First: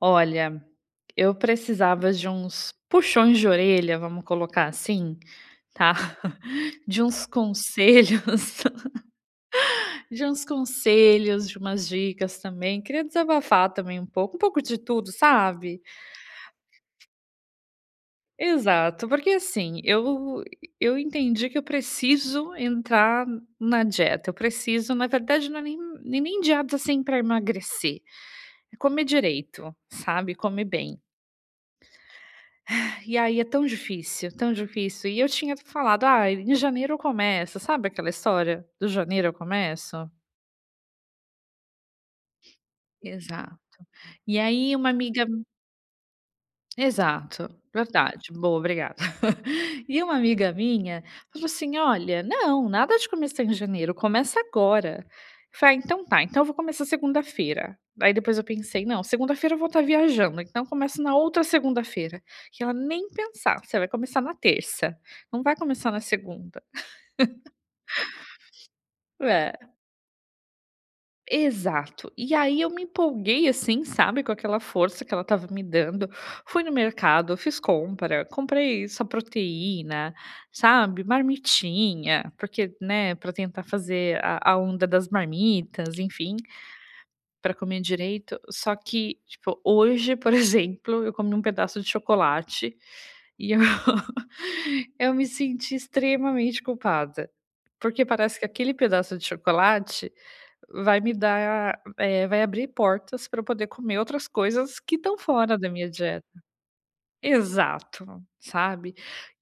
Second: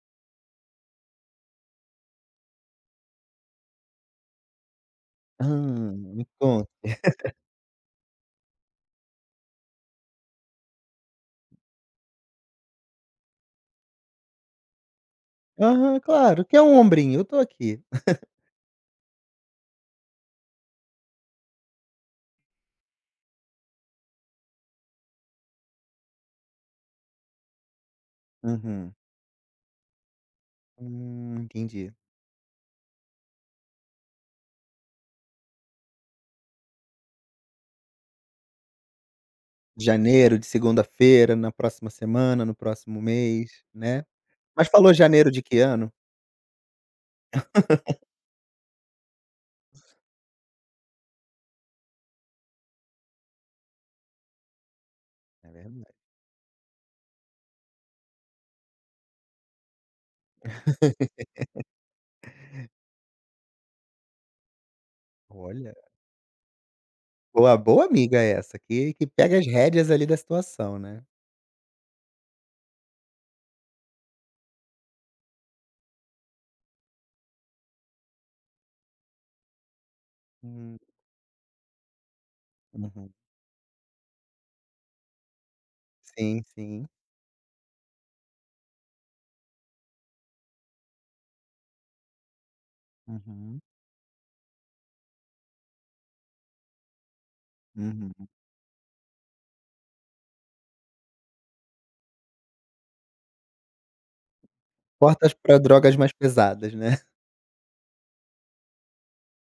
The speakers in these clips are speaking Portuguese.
Olha, eu precisava de uns puxões de orelha, vamos colocar assim, Hã, tá? me conta. De uns conselhos, de uns conselhos, de umas dicas também. Queria desabafar também um pouco de tudo, sabe? Aham, claro, que é um ombrinho, eu tô aqui. Exato, porque assim, eu entendi que eu preciso entrar na dieta. Eu preciso, na verdade, não é nem dieta assim para emagrecer. É Uhum. comer direito, sabe? Comer bem. Entendi. E aí é tão difícil, tão difícil. E eu tinha falado: "Ah, em janeiro eu começo", sabe aquela história do janeiro eu começo? Janeiro, de segunda-feira, na próxima semana, no próximo Exato. mês, né. E Mas aí uma falou amiga janeiro de que ano? exato, verdade, boa, obrigada. E uma amiga minha falou assim: "Olha, não, nada de começar em janeiro, começa agora". É Eu falei: "Ah, verdade. então tá, então eu vou começar segunda-feira". Aí depois eu pensei: "Não, segunda-feira eu vou estar viajando, então começa na outra segunda-feira". E ela: "Nem pensar, você vai começar na terça, não vai Olha, começar na segunda". boa amiga essa, que pega as É, rédeas ali da situação, né. exato. E aí eu me empolguei assim, sabe, com aquela força que ela estava me dando. Fui no mercado, fiz compra, comprei só proteína, Hum, sabe, marmitinha, porque, uhum. né, para tentar fazer a onda das marmitas, enfim, Sim, sim. para comer direito. Só que, tipo, hoje, por exemplo, eu comi um pedaço de chocolate e eu, Uhum, eu me senti extremamente culpada. Porque uhum. parece que aquele pedaço de chocolate Vai me dar, eh, vai abrir portas para eu poder comer outras coisas que estão Portas fora para da minha drogas mais dieta. pesadas, né. Exato, sabe.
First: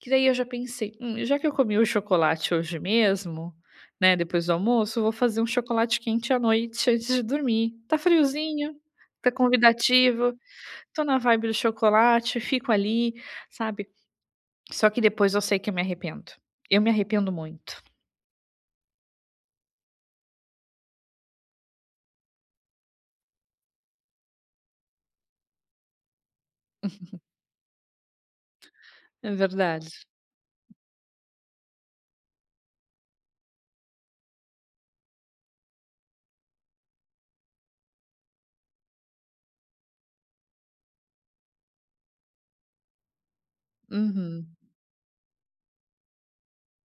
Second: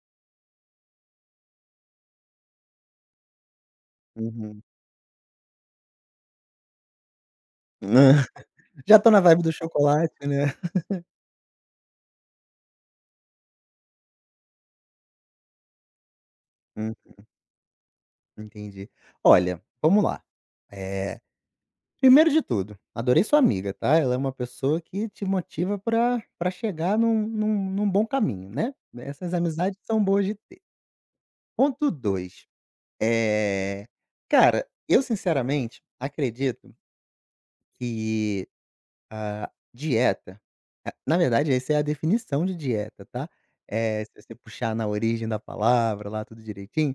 Que daí eu já pensei: já que eu comi o chocolate hoje mesmo, né, depois do Uhum. almoço, eu vou fazer um chocolate quente à noite antes de dormir. Tá Hã. friozinho, Já tô na tá vibe do chocolate, convidativo, né. tô na vibe do chocolate, fico ali", sabe. Só que depois eu sei que eu me arrependo. Eu me Hum, arrependo muito. entendi. Olha, vamos lá. é Primeiro de tudo, adorei sua amiga, tá. Ela é uma pessoa que te motiva pra chegar num bom caminho, né. É Essas amizades verdade. são boas de ter. Ponto 2. eh, cara, eu sinceramente acredito que a dieta, na verdade essa é a definição de dieta, tá. Se você Uhum. puxar na origem da palavra lá tudo direitinho,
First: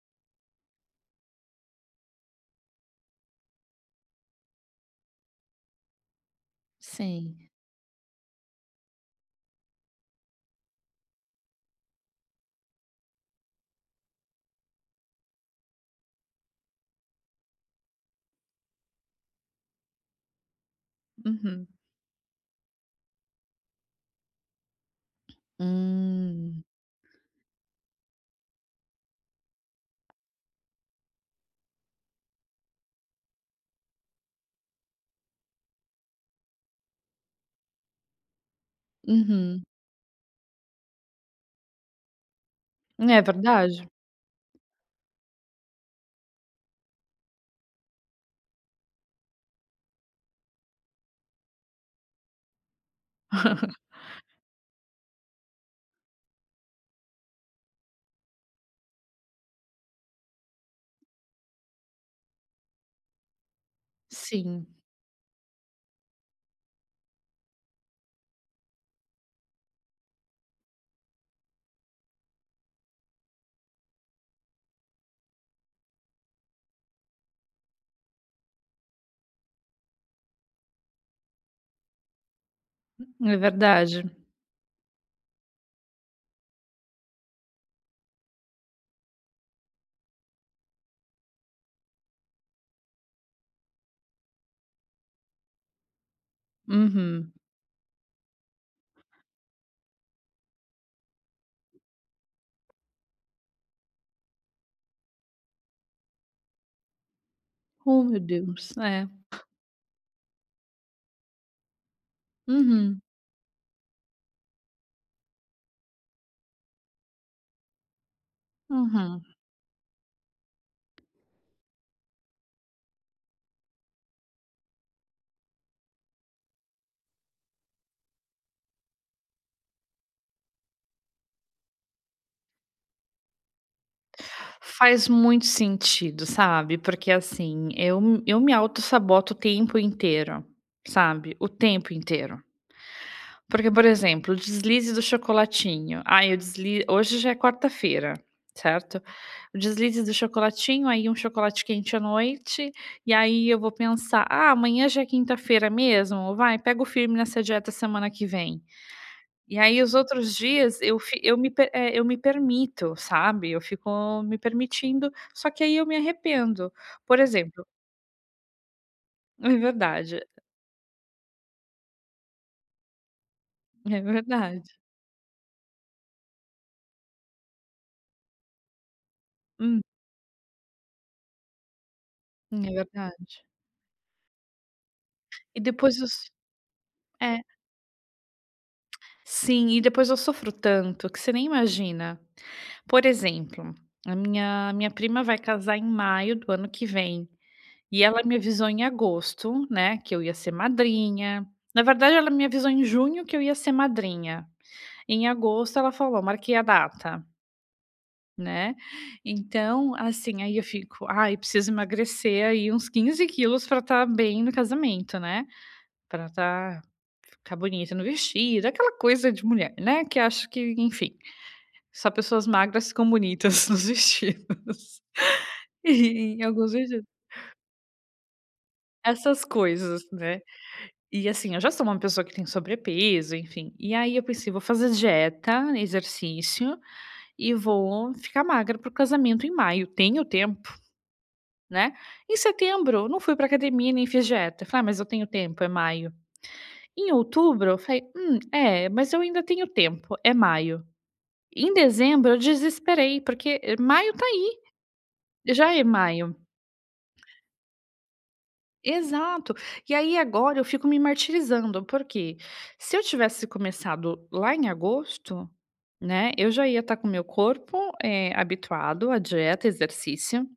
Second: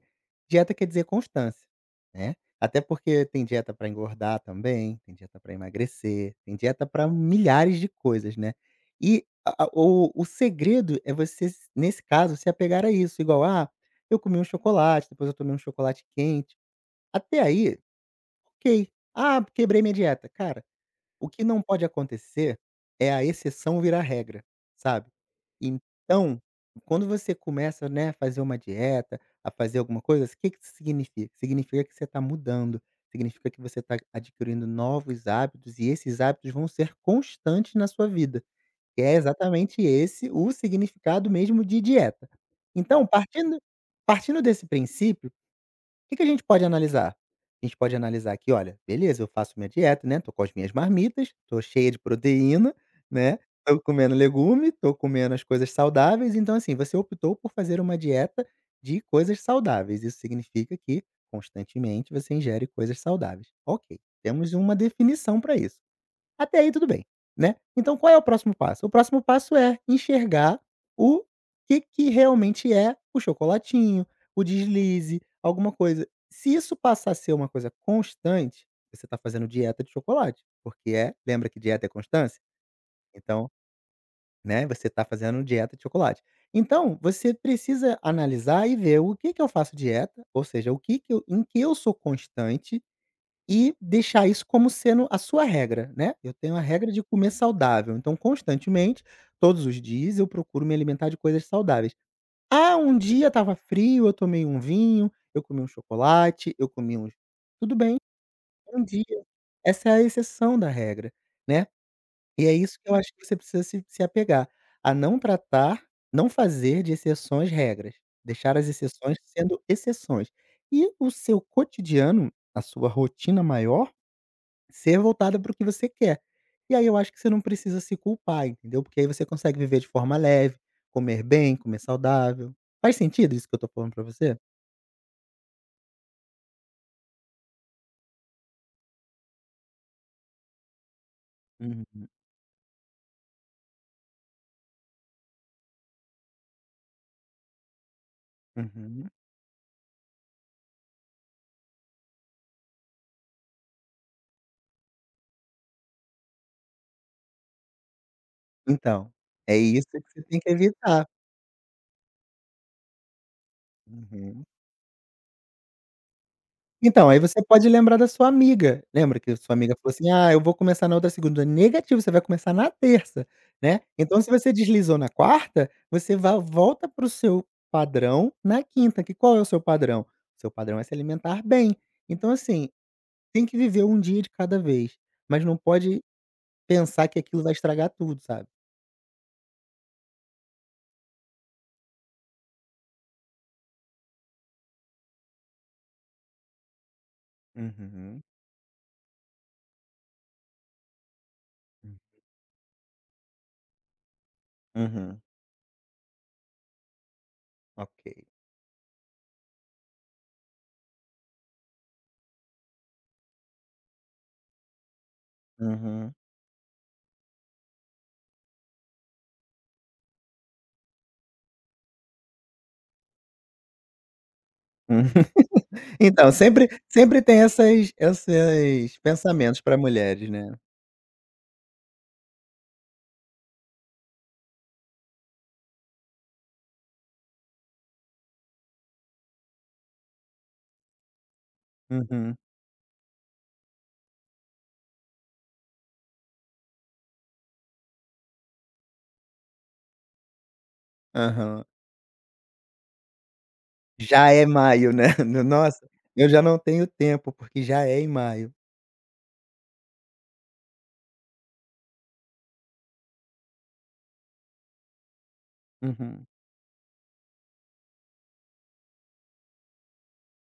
dieta quer dizer constância, né. Até porque tem dieta para engordar também, tem dieta para emagrecer, tem dieta para Sim. milhares de coisas, né. E a o segredo é você s nesse caso se apegar a isso, igual, ah, eu comi um chocolate, depois eu tomei um chocolate quente, até aí, ok. Ah, quebrei minha dieta, cara, o que não Uhum. pode acontecer é a exceção virar regra, sabe. Então, Hum. quando você começa, né, a fazer uma dieta, a fazer alguma coisa, o que que isso significa? Significa que você está mudando, significa que você está adquirindo novos hábitos e esses hábitos vão ser constantes na sua vida, que é Uhum. exatamente esse o significado mesmo de dieta. Então É partindo verdade. partindo desse princípio, que a gente pode analisar? A gente pode analisar aqui, olha, beleza, eu faço minha dieta, né, tô com as minhas marmitas, tô cheia de proteína, né, tô comendo legume, tô comendo as coisas saudáveis, então assim, você optou por fazer uma dieta de coisas saudáveis, isso significa que constantemente você ingere coisas saudáveis. Ok, temos Sim, uma definição para isso. Até aí tudo bem, né. Então qual é o próximo passo? O próximo passo é enxergar o que que realmente é o chocolatinho, o deslize, alguma coisa. Se isso passar a ser uma coisa constante, você está fazendo dieta de chocolate, porque é lembra que dieta é constância? é Então, verdade. né, você está fazendo dieta de chocolate. Então, você precisa analisar e ver o que que eu faço dieta, ou seja, o que que eu em que eu sou constante e deixar isso como sendo a sua regra, né. Eu tenho a regra de comer Uhum. saudável, então constantemente, todos os dias eu procuro me alimentar de coisas saudáveis. Ah, um dia estava frio, eu tomei um vinho, eu comi um chocolate, eu comi uns, tudo bem, Oh, meu Deus. um dia. É. Essa é a exceção da regra, né. E é isso que eu Uhum, acho que você precisa se apegar, a não tratar, não fazer de exceções regras, deixar as exceções uhum. sendo exceções. E o seu cotidiano, a sua rotina maior ser voltada para o que você quer. E aí eu acho que você não precisa se culpar, entendeu? Porque aí você consegue viver de forma leve, comer bem, comer saudável. Faz sentido isso que eu tô falando pra você? Faz muito sentido, sabe, porque, assim, eu me auto saboto o tempo inteiro, sabe, o tempo Uhum. inteiro. Porque, por exemplo, o deslize do chocolatinho. Ai, o desli hoje já é quarta-feira, certo? Uhum. O deslize do chocolatinho, aí um chocolate quente à noite, e aí eu vou pensar: "Ah, amanhã já é quinta-feira mesmo? Vai, pega o firme nessa dieta semana que vem". Então, é E aí isso os que você outros tem que dias evitar. Eu me permito, sabe, eu fico me Uhum. permitindo, só que aí eu me arrependo. Então, aí Por você exemplo pode lembrar da sua amiga. Lembra que a é sua amiga falou assim: verdade, "Ah, eu vou começar na outra segunda". Negativo, você vai começar na terça, né. é Então se você verdade. deslizou na quarta, você va volta para o seu padrão na quinta, que qual é o seu Hum, padrão? Seu padrão é se alimentar bem. Então assim, é verdade. tem que viver um dia de cada vez, mas não E depois pode os pensar que é. aquilo vai estragar tudo, sabe. Sim, e depois eu sofro tanto que você nem imagina. Por exemplo, a minha prima vai casar em maio do ano que vem, e ela Uhum. me avisou em agosto, né, que eu ia ser madrinha. Na verdade, ela me avisou em junho que eu ia ser madrinha. Uhum. Em agosto ela falou: "Marquei a data", Ok. né. Então, assim, aí eu fico: "Ai, preciso emagrecer aí uns 15 quilos para estar bem no casamento, né, Uhum. Uhum. para estar ficar bonita no vestido", aquela coisa de mulher, né, que acho que enfim. Só pessoas magras ficam bonitas nos vestidos. Então, E em sempre alguns vestidos. sempre tem essas Essas pensamentos para coisas, mulheres, né. né. E assim, eu já sou uma pessoa que tem sobrepeso, enfim. E aí eu pensei: "Vou fazer dieta, exercício e vou ficar magra para o casamento em maio. Tenho tempo, né". Em Uhum. setembro, eu não fui para academia nem fiz dieta. Falei: "Ah, mas eu tenho tempo, é maio". Em outubro, eu falei: é, mas eu ainda tenho tempo, é maio". Aham. Em dezembro, eu desesperei, porque maio tá Já é aí, maio, né. No já é nossa, eu maio. já não tenho tempo, porque já é em maio. Exato. E aí agora eu fico me martirizando, porque se eu tivesse começado lá em agosto, Uhum, né, eu já ia estar com o meu corpo, habituado à dieta, exercício,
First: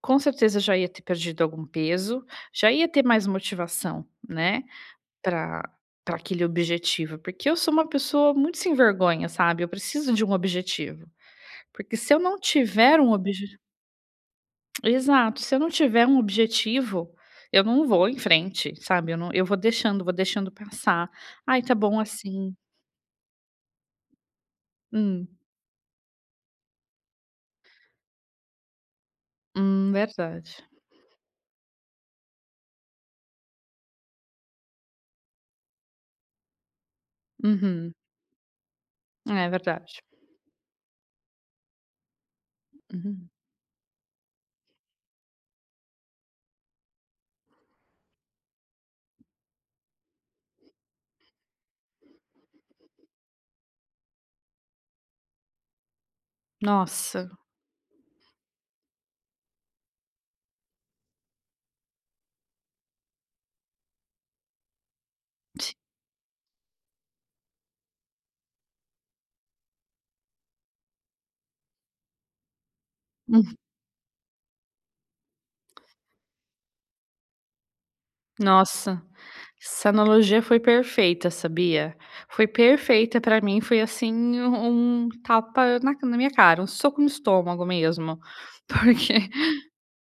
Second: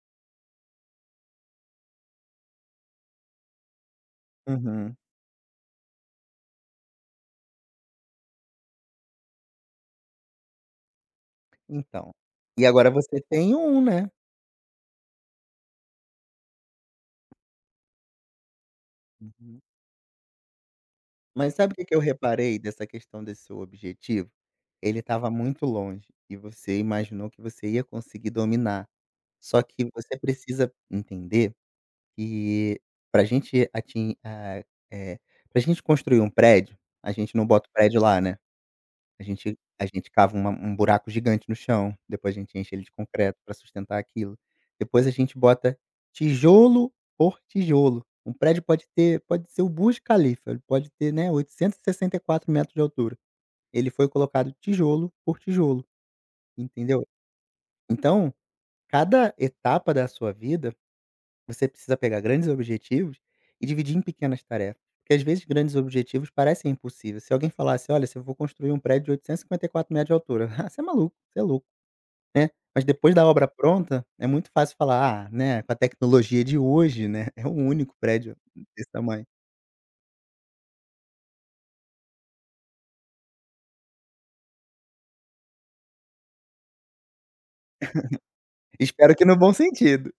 com certeza já ia ter perdido algum peso, já ia ter mais motivação, né, uhum. para para aquele objetivo, porque eu sou uma pessoa muito sem vergonha, sabe, eu preciso de um objetivo, porque Então, se eu não e agora tiver um você tem obje um, né. Exato, se eu não tiver um objetivo, eu não vou em frente, sabe, eu não eu Uhum. Vou deixando passar. Mas "Ai, sabe tá o que que bom eu assim". reparei dessa questão desse seu objetivo? Ele Hum, estava muito longe e você imaginou que você ia conseguir dominar. Só que você verdade. precisa entender que para gente atin ah, eh, pra gente construir um prédio, a gente não bota o Uhum. prédio lá, né. A É gente a verdade. gente cava uma um buraco gigante no chão, depois a gente enche ele de Uhum. concreto para sustentar aquilo. Depois a gente bota tijolo por tijolo. Um prédio pode ser o Burj Khalifa, ele pode ter, né, oitocentos e sessenta e quatro metros de altura. Ele foi colocado tijolo por tijolo, entendeu? Nossa, Então, cada etapa da sua vida você precisa pegar grandes objetivos e dividir em pequenas tarefas, porque às vezes ti grandes objetivos parecem impossíveis. Se alguém falasse: "Olha, se eu vou construir um prédio de oitocentos e cinquenta e quatro metros de altura", "Ah, você é maluco, você é louco", né. Mas depois da obra hum, pronta, é muito fácil falar: "Ah, né, com a tecnologia de hoje, né, é o único prédio desse nossa, tamanho". essa analogia foi perfeita, sabia? Foi perfeita pra mim, foi assim um tapa na minha cara, um soco no estômago mesmo, porque Espero que no bom sentido.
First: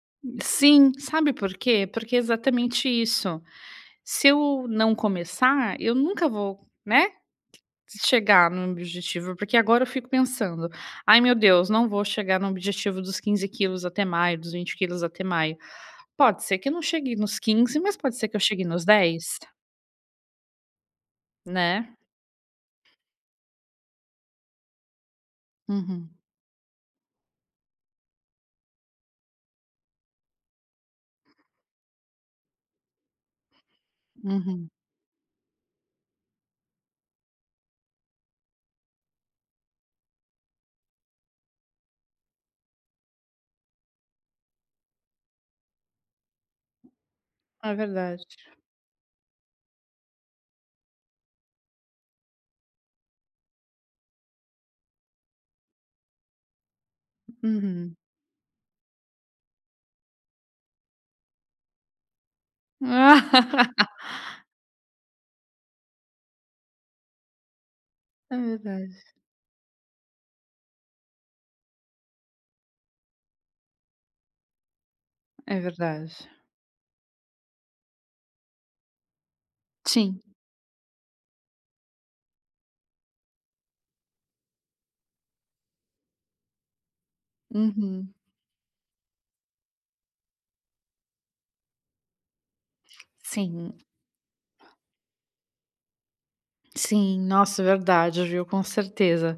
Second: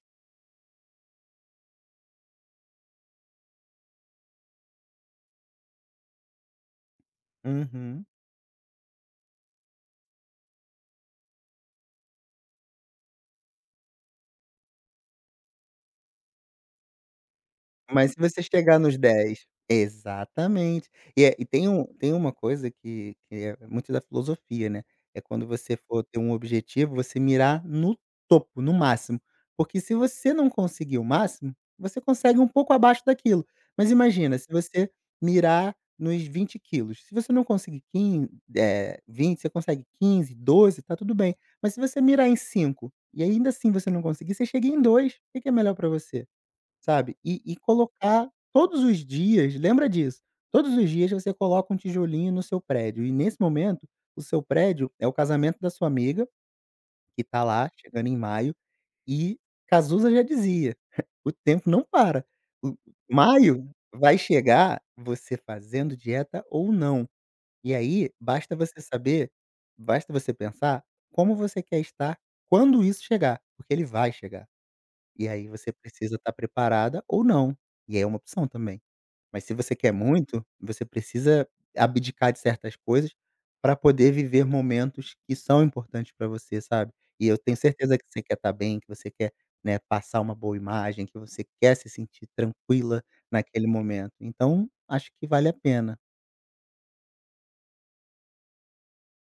sim, sabe por quê? Porque é exatamente isso. Se eu não começar, eu nunca vou, né, Uhum. chegar no objetivo, porque agora eu fico pensando: "Ai, meu Deus, não vou chegar no objetivo dos 15 quilos até maio, dos 20 quilos até maio". Pode ser que eu não chegue nos 15, mas Mas pode se ser que eu você chegue chegar nos nos 10, 10, exatamente. E é e né. tem uma coisa que é muito da filosofia, né, é quando você for Uhum, ter um objetivo, você mirar no topo, no máximo. Porque se você não conseguir o máximo, você consegue um pouco abaixo daquilo. Mas imagina, se uhum. você mirar nos 20 quilos. Se você não conseguir 15, 20, você consegue 15, 12, tá tudo bem. Mas se você mirar em 5 e ainda assim você não conseguir, você chega em 2. O que que é melhor para você? Sabe, e É verdade. colocar todos os dias, lembra disso, todos os dias você coloca um tijolinho no seu prédio e nesse momento, o seu prédio é o casamento da sua amiga, que tá lá Uhum. chegando em maio, e Cazuza já dizia: "O tempo não para". O maio vai chegar, você fazendo dieta ou não. E aí, É basta você verdade, saber, basta você pensar como você quer estar quando isso chegar, porque ele vai chegar. E aí é você verdade. precisa estar preparada ou não, e aí é uma opção também. Mas se você quer Sim. muito, você precisa abdicar de certas coisas para poder viver momentos que são importantes para você, sabe. E eu tenho certeza que Uhum. você quer estar bem, que você quer, né, passar uma boa imagem, que você quer se sentir tranquila naquele Sim. momento. Então, acho que vale a pena. Sim, nossa, verdade, viu, com certeza.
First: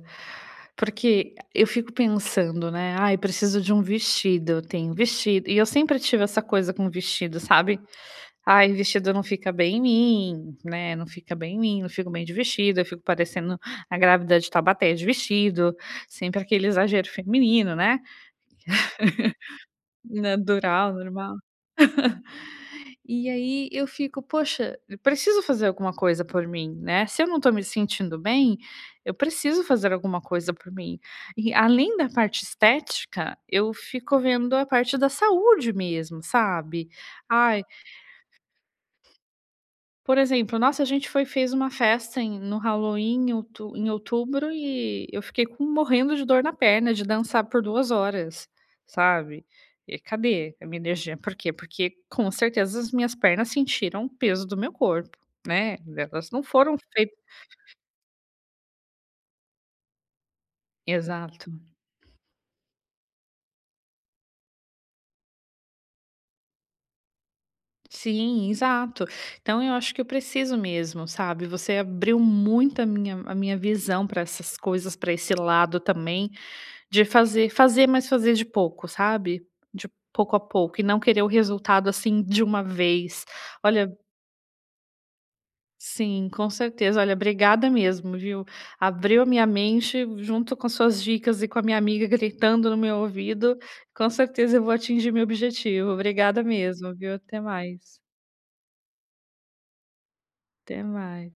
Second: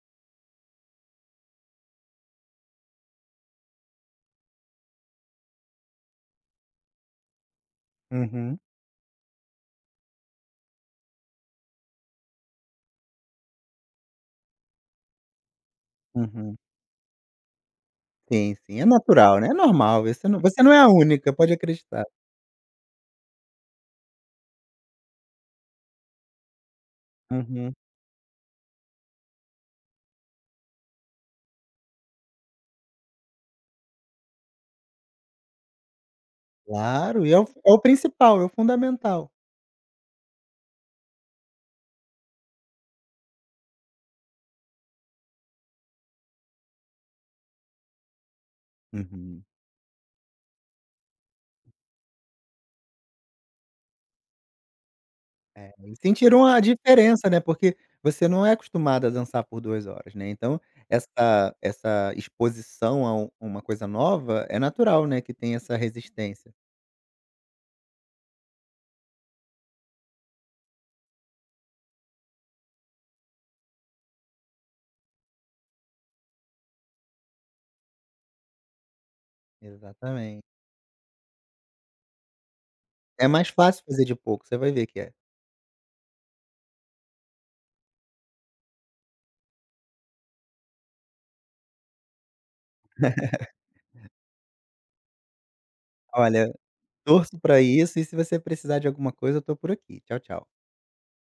Porque eu fico pensando, né, "Ai, preciso de um vestido", tem vestido e eu sempre tive essa coisa com vestido, sabe. Uhum, "Ai, vestido não fica bem em mim", né, "não fica bem em mim, não fico bem de vestido, eu fico parecendo a grávida de Taubaté de vestido", sempre uhum. aquele exagero feminino, né, Sim, sim, é natural, né, é normal, você não é a natural, única, normal. pode acreditar. E aí eu fico: "Poxa, eu preciso fazer alguma coisa por mim, né, se eu não tô me Uhum. sentindo bem, eu preciso fazer alguma coisa por mim". E além da parte estética, eu fico vendo a parte da saúde mesmo, sabe. Claro, e Ai, é o principal, é o fundamental. por exemplo, nossa, a gente foi fez uma festa no Halloween em outu em outubro e eu fiquei com morrendo de dor na perna de dançar por 2 horas, Uhum. sabe. E cadê a minha energia? Por quê? Porque com certeza as minhas pernas sentiram o peso do meu corpo, É, né, e elas não sentiram a foram feitas. diferença, né, porque você não é acostumado a dançar por 2 horas, né, então Exato. essa exposição a uma coisa nova é natural, né, que tem essa resistência. Sim, exato. Então eu acho que eu preciso mesmo, sabe, você abriu muito a minha visão para essas coisas, para esse lado também. De fazer, mas fazer de pouco, sabe? De pouco a Exatamente. pouco e não querer o resultado, assim, de uma vez. É mais fácil Olha, fazer de pouco, você vai ver que é. sim, com certeza. Olha, obrigada mesmo, viu. Abriu a minha mente junto com as suas dicas e com a minha amiga gritando no meu ouvido, com certeza eu vou atingir meu objetivo. Obrigada Olha, mesmo, viu. torço Até pra isso mais. e se você precisar de alguma coisa eu tô por aqui. Tchau, tchau. Até mais.